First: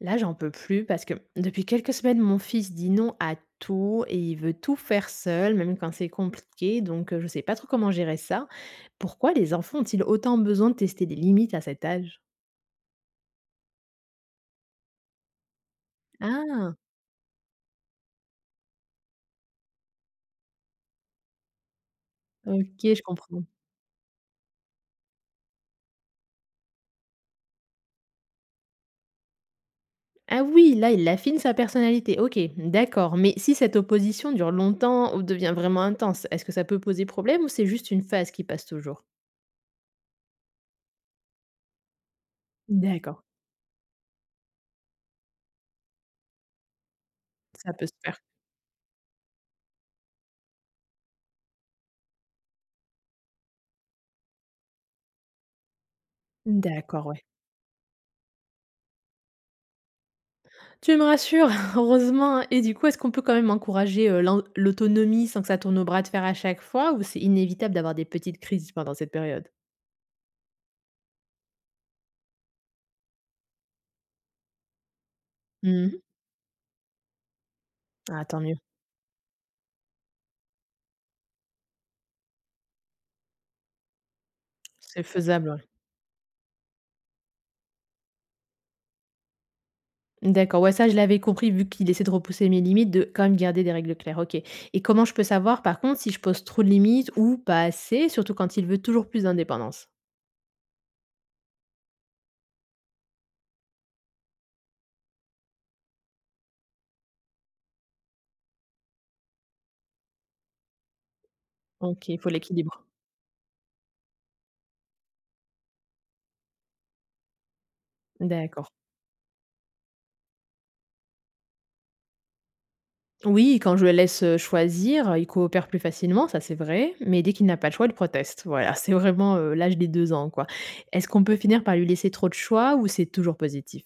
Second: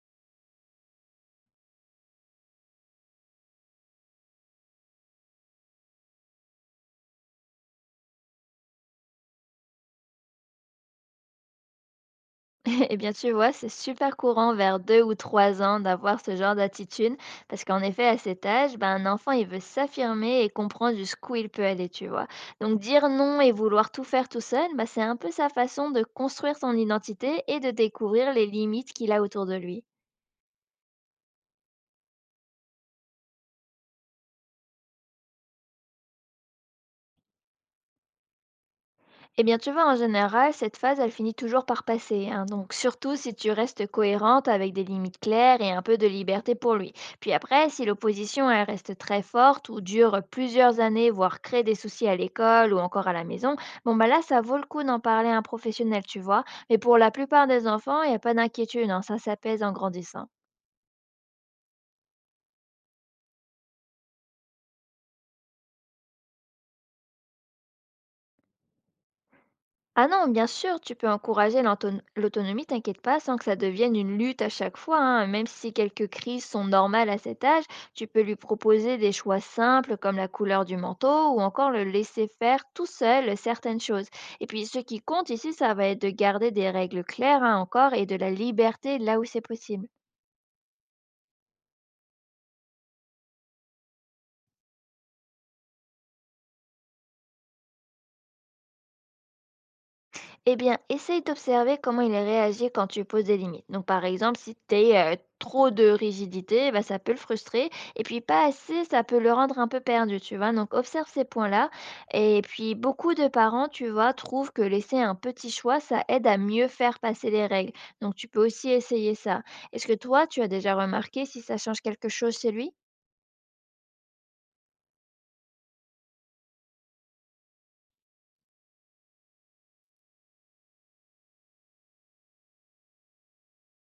Là, j'en peux plus parce que depuis quelques semaines, mon fils dit non à tout et il veut tout faire seul, même quand c'est compliqué. Donc, je sais pas trop comment gérer ça. Pourquoi les enfants ont-ils autant besoin de tester des limites à cet âge? Eh bien, tu vois, c'est super courant vers 2 ou 3 ans d'avoir ce genre Ah, d'attitude, parce qu'en effet, à cet âge, ben, un enfant, il veut s'affirmer et comprendre jusqu'où il peut aller, tu vois. Donc, ok, je dire non comprends. et vouloir tout faire tout seul, ben c'est un peu sa façon de construire son identité et de découvrir les limites qu'il a autour de lui. Ah oui, là, il affine sa personnalité. Ok, d'accord. Mais si cette opposition dure longtemps ou devient vraiment intense, est-ce que ça peut poser problème ou c'est juste une phase qui passe toujours? Eh bien, tu vois, en général, cette phase, elle finit toujours par passer, hein. Donc, surtout D'accord, si tu restes cohérente avec des limites claires et un peu de liberté pour lui. Puis après, ça si peut se faire. l'opposition, elle reste très forte ou dure plusieurs années, voire crée des soucis à l'école ou encore à la maison, bon, bah là, ça vaut le coup d'en parler à un professionnel, tu vois. Mais pour D'accord, la ouais. plupart des enfants, il n'y a pas d'inquiétude, hein. Ça s'apaise en grandissant. Tu me rassures, heureusement et du coup, est-ce qu'on peut quand même encourager, l'autonomie sans que ça tourne au bras de fer à chaque fois ou c'est inévitable d'avoir des petites crises pendant cette période? Ah non, bien sûr, tu peux encourager l'autonomie, t'inquiète pas, sans que ça devienne une lutte à chaque fois. Hein. Même si Mmh. quelques crises sont normales à cet âge, tu peux Ah lui tant mieux, proposer des choix simples comme la couleur du manteau ou encore le laisser faire tout seul certaines choses. Et puis ce qui c'est compte faisable, ici, ouais. ça va être de garder des règles claires hein, encore et de la liberté là où c'est possible. D'accord, ouais, ça je l'avais compris vu qu'il essaie de repousser mes limites, de quand même garder des règles claires. OK, et comment je peux savoir par contre si je pose trop de limites ou pas assez, surtout quand il veut toujours plus d'indépendance? Eh bien, essaye d'observer comment il réagit quand tu poses des limites. Donc, par exemple, si tu es trop de rigidité, bah, ça peut le frustrer. Et puis, pas assez, ça peut le rendre un peu perdu, tu vois. Donc, observe ces points-là. OK, il faut Et puis, l'équilibre. beaucoup de parents, tu vois, trouvent que laisser un petit choix, ça aide à mieux faire passer les règles. Donc, tu peux D'accord. aussi essayer ça. Est-ce que toi, tu as déjà remarqué si ça change quelque chose chez lui? Oui, quand je le laisse, choisir, il coopère plus facilement, ça c'est vrai, mais dès qu'il n'a pas le choix, il proteste. Voilà, c'est vraiment, l'âge des 2 ans, quoi. Est-ce qu'on peut finir par lui laisser trop de choix ou c'est toujours positif?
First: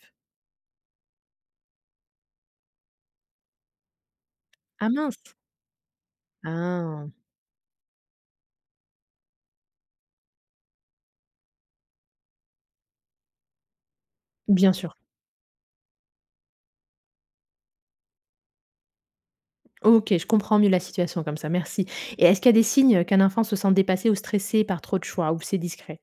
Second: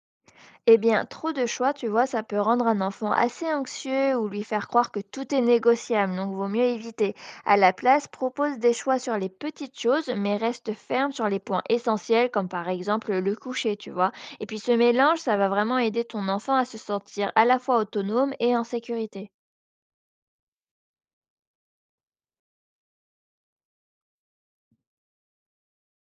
Eh bien, trop de choix, tu vois, ça peut rendre un enfant assez anxieux ou lui faire Ah croire que mince! tout est négociable, donc vaut mieux Ah, éviter. À la place, propose des choix sur les petites choses, mais reste ferme sur les points essentiels, comme par exemple le coucher, tu vois. Et puis bien ce sûr. mélange, ça va vraiment aider ton enfant à se sentir à la fois autonome et en sécurité. OK, je comprends mieux la situation comme ça, merci. Et est-ce qu'il y a des signes qu'un enfant se sent dépassé ou stressé par trop de choix, ou c'est discret?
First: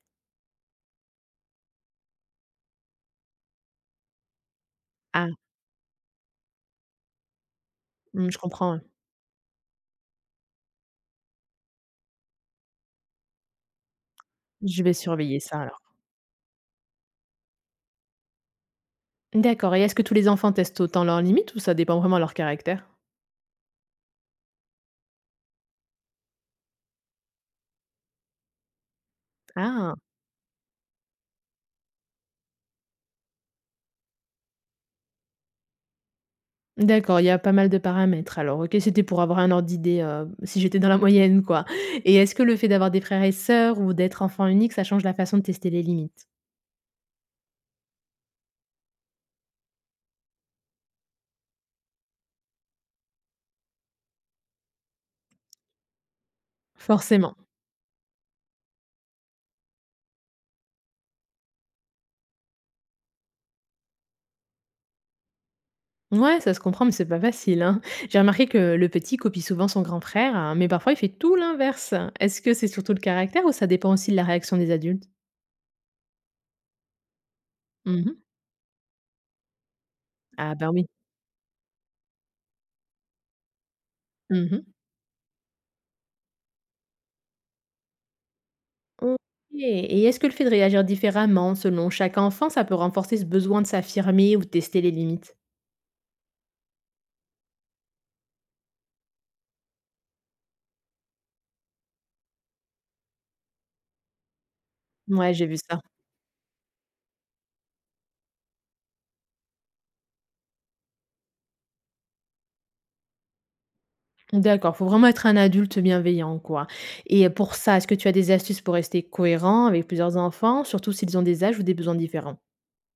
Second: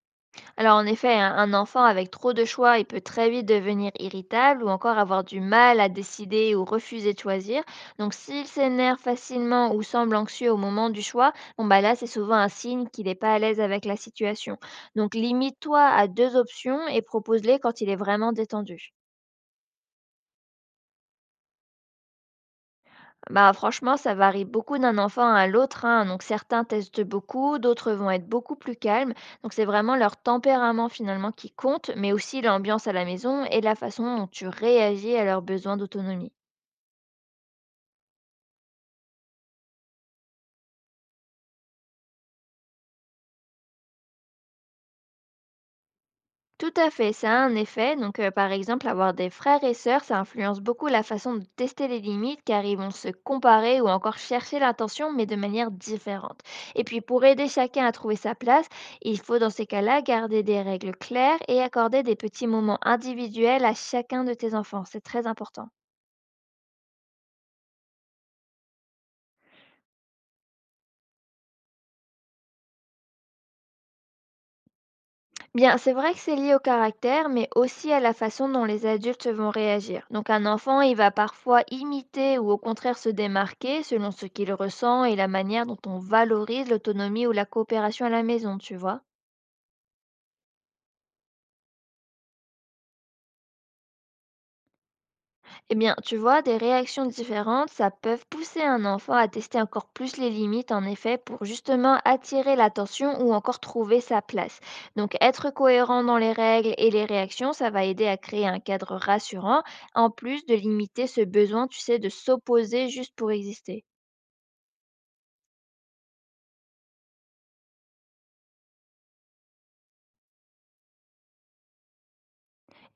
Alors en effet, un enfant avec trop de choix, il peut très vite devenir irritable ou encore avoir Ah, du mal à décider ou refuser de choisir. Donc mmh, je s'il comprends, ouais. s'énerve facilement ou semble anxieux au moment du choix, bon bah là c'est souvent un signe qu'il n'est pas à l'aise avec la situation. Je vais Donc surveiller ça alors. limite-toi à deux options et propose-les quand il est vraiment détendu. D'accord, et est-ce que tous les enfants testent autant leurs limites ou ça dépend vraiment de leur caractère? Bah, franchement, ça varie beaucoup d'un enfant à l'autre, hein. Donc certains testent beaucoup, d'autres vont être beaucoup plus calmes. Donc c'est Ah! vraiment leur tempérament finalement qui compte, mais aussi l'ambiance à la maison et la façon dont tu réagis à leurs besoins d'autonomie. D'accord, il y a pas mal de paramètres alors. OK, c'était pour avoir un ordre d'idée, si j'étais dans la moyenne quoi. Et est-ce que le fait d'avoir des frères et sœurs ou d'être enfant unique, ça change la façon de tester les limites? Tout à fait, ça a un effet. Donc, par exemple, avoir des frères et sœurs, ça influence beaucoup la façon de tester les limites, car ils vont se comparer ou encore chercher l'attention, mais de manière différente. Et puis, pour Forcément. aider chacun à trouver sa place, il faut dans ces cas-là garder des règles claires et accorder des petits moments individuels à chacun de tes enfants. C'est très important. Ouais, ça se comprend, mais c'est pas facile, hein. J'ai remarqué que le petit copie souvent son grand frère, hein, mais parfois il fait tout l'inverse. Est-ce que c'est surtout le caractère ou ça dépend aussi de la réaction des adultes? Bien, c'est vrai que c'est lié au caractère, mais aussi à la Mmh. façon dont les adultes vont réagir. Donc un Ah ben enfant, oui. il va parfois imiter ou au contraire se démarquer selon ce qu'il Mmh. ressent et la manière dont on valorise l'autonomie ou la coopération à la maison, tu vois. OK, et est-ce que le fait de réagir différemment selon chaque enfant, ça peut renforcer ce besoin de s'affirmer ou de tester les limites? Eh bien, tu vois, des réactions différentes, ça peut pousser un enfant à tester encore plus les limites, en effet, pour justement attirer l'attention ou encore trouver sa place. Donc, Ouais, j'ai être vu ça. cohérent dans les règles et les réactions, ça va aider à créer un cadre rassurant, en plus de limiter ce besoin, tu sais, de s'opposer juste pour exister. D'accord, faut vraiment être un adulte bienveillant, quoi. Et pour ça, est-ce que tu as des astuces pour rester cohérent avec plusieurs enfants, surtout s'ils ont des âges ou des besoins différents?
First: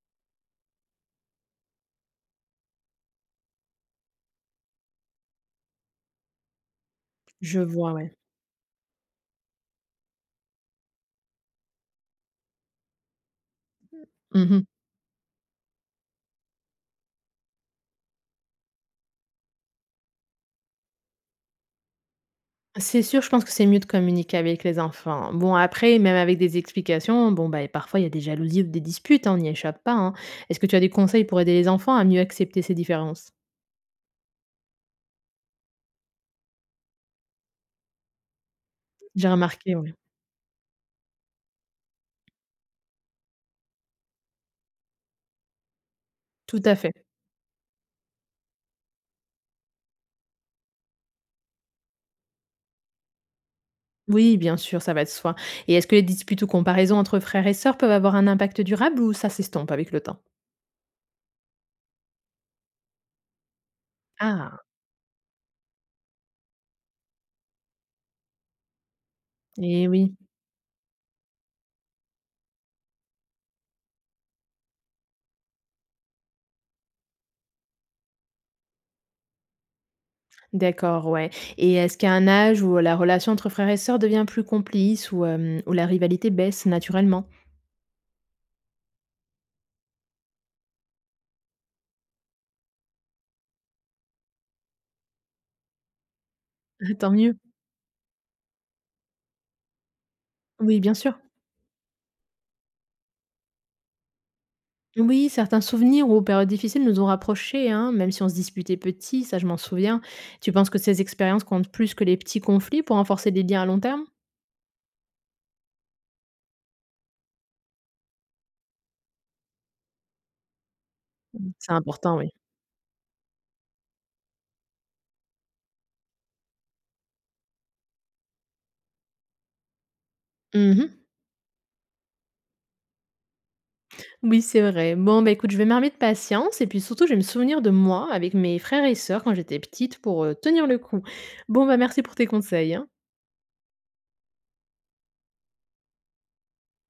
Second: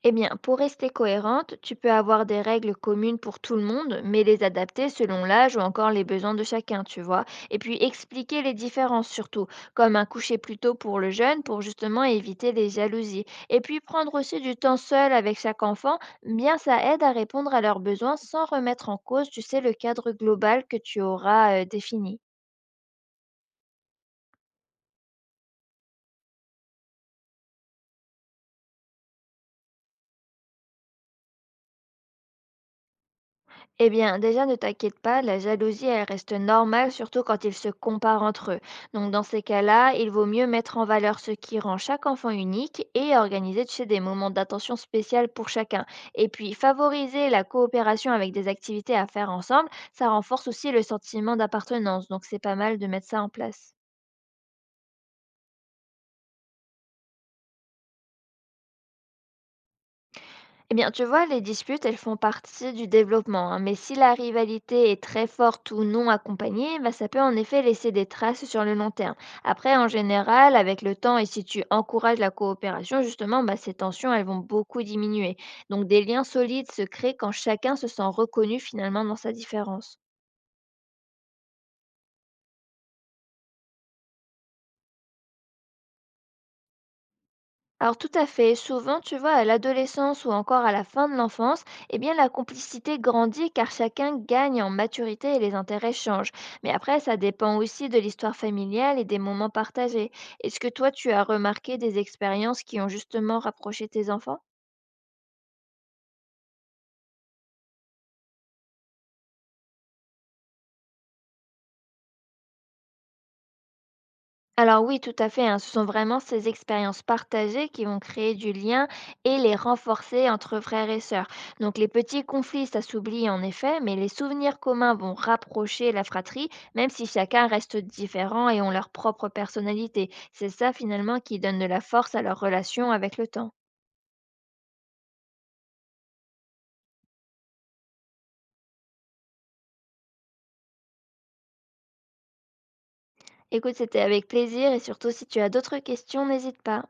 Eh bien, pour rester cohérente, tu peux avoir des règles communes pour tout le monde, mais les adapter selon l'âge ou encore les besoins de chacun, tu vois. Et Je puis vois, ouais. expliquer les différences surtout, comme un coucher plus tôt pour le jeune pour justement éviter les jalousies. Et puis prendre aussi du Mmh. temps seul avec chaque enfant, bien ça aide à répondre à leurs besoins sans remettre en cause, tu sais, le cadre global que tu auras défini. C'est sûr, je pense que c'est mieux de communiquer avec les enfants. Bon, après, même avec des explications, bon, bah, parfois, il y a des jalousies ou des disputes, hein, on n'y échappe pas, hein. Est-ce que tu as des conseils pour aider les enfants à mieux accepter ces différences? Eh bien, déjà, ne t'inquiète pas, la jalousie, elle reste normale, surtout quand ils se comparent entre eux. Donc, dans J'ai ces remarqué, cas-là, oui. il vaut mieux mettre en valeur ce qui rend chaque enfant unique et organiser, tu sais, des moments d'attention spéciale pour chacun. Et puis, Tout à fait. favoriser la coopération avec des activités à faire ensemble, ça renforce aussi le sentiment d'appartenance. Donc, c'est pas mal de mettre ça en place. Oui, bien sûr, ça va de soi. Et est-ce que les disputes ou comparaisons entre frères et sœurs peuvent avoir un impact durable ou ça s'estompe avec le temps? Eh bien, tu vois, les disputes, elles font partie du développement, hein, mais si la Ah, rivalité est très forte ou non accompagnée, bah, ça peut en effet laisser des traces sur le long terme. Après, et en oui. général, avec le temps, et si tu encourages la coopération, justement, bah, ces tensions, elles vont beaucoup diminuer. Donc, des liens solides se créent quand chacun se sent reconnu finalement dans sa différence. D'accord, ouais. Et est-ce qu'il y a un âge où la relation entre frères et sœurs devient plus complice, ou hem, où la rivalité baisse naturellement? Alors tout à fait, souvent tu vois à l'adolescence ou encore à la fin de l'enfance, eh bien la complicité grandit car chacun gagne en maturité et les intérêts changent. Mais Ah, après tant ça mieux. dépend aussi de l'histoire familiale et des moments partagés. Est-ce que Oui, toi bien tu sûr. as remarqué des expériences qui ont justement rapproché tes enfants? Oui, certains souvenirs ou périodes difficiles nous ont rapprochés, hein, même si on se disputait petit, ça je m'en souviens. Tu penses que ces expériences comptent plus que les petits conflits pour renforcer des liens à long terme? Alors oui, tout à fait, hein, ce sont vraiment ces expériences partagées qui vont créer du lien et les renforcer entre frères et sœurs. C'est Donc les important, petits oui. conflits, ça s'oublie en effet, mais les souvenirs communs vont rapprocher la fratrie, même si chacun reste différent et ont leur propre personnalité. C'est ça Mmh. finalement qui donne de la force à leur relation avec le temps. Oui, c'est vrai. Bon, bah, écoute, je vais m'armer de patience et puis surtout, je vais me souvenir de moi avec mes frères et sœurs quand j'étais petite pour, tenir le coup. Bon, bah, merci pour tes conseils, hein. Écoute, c'était avec plaisir et surtout si tu as d'autres questions, n'hésite pas.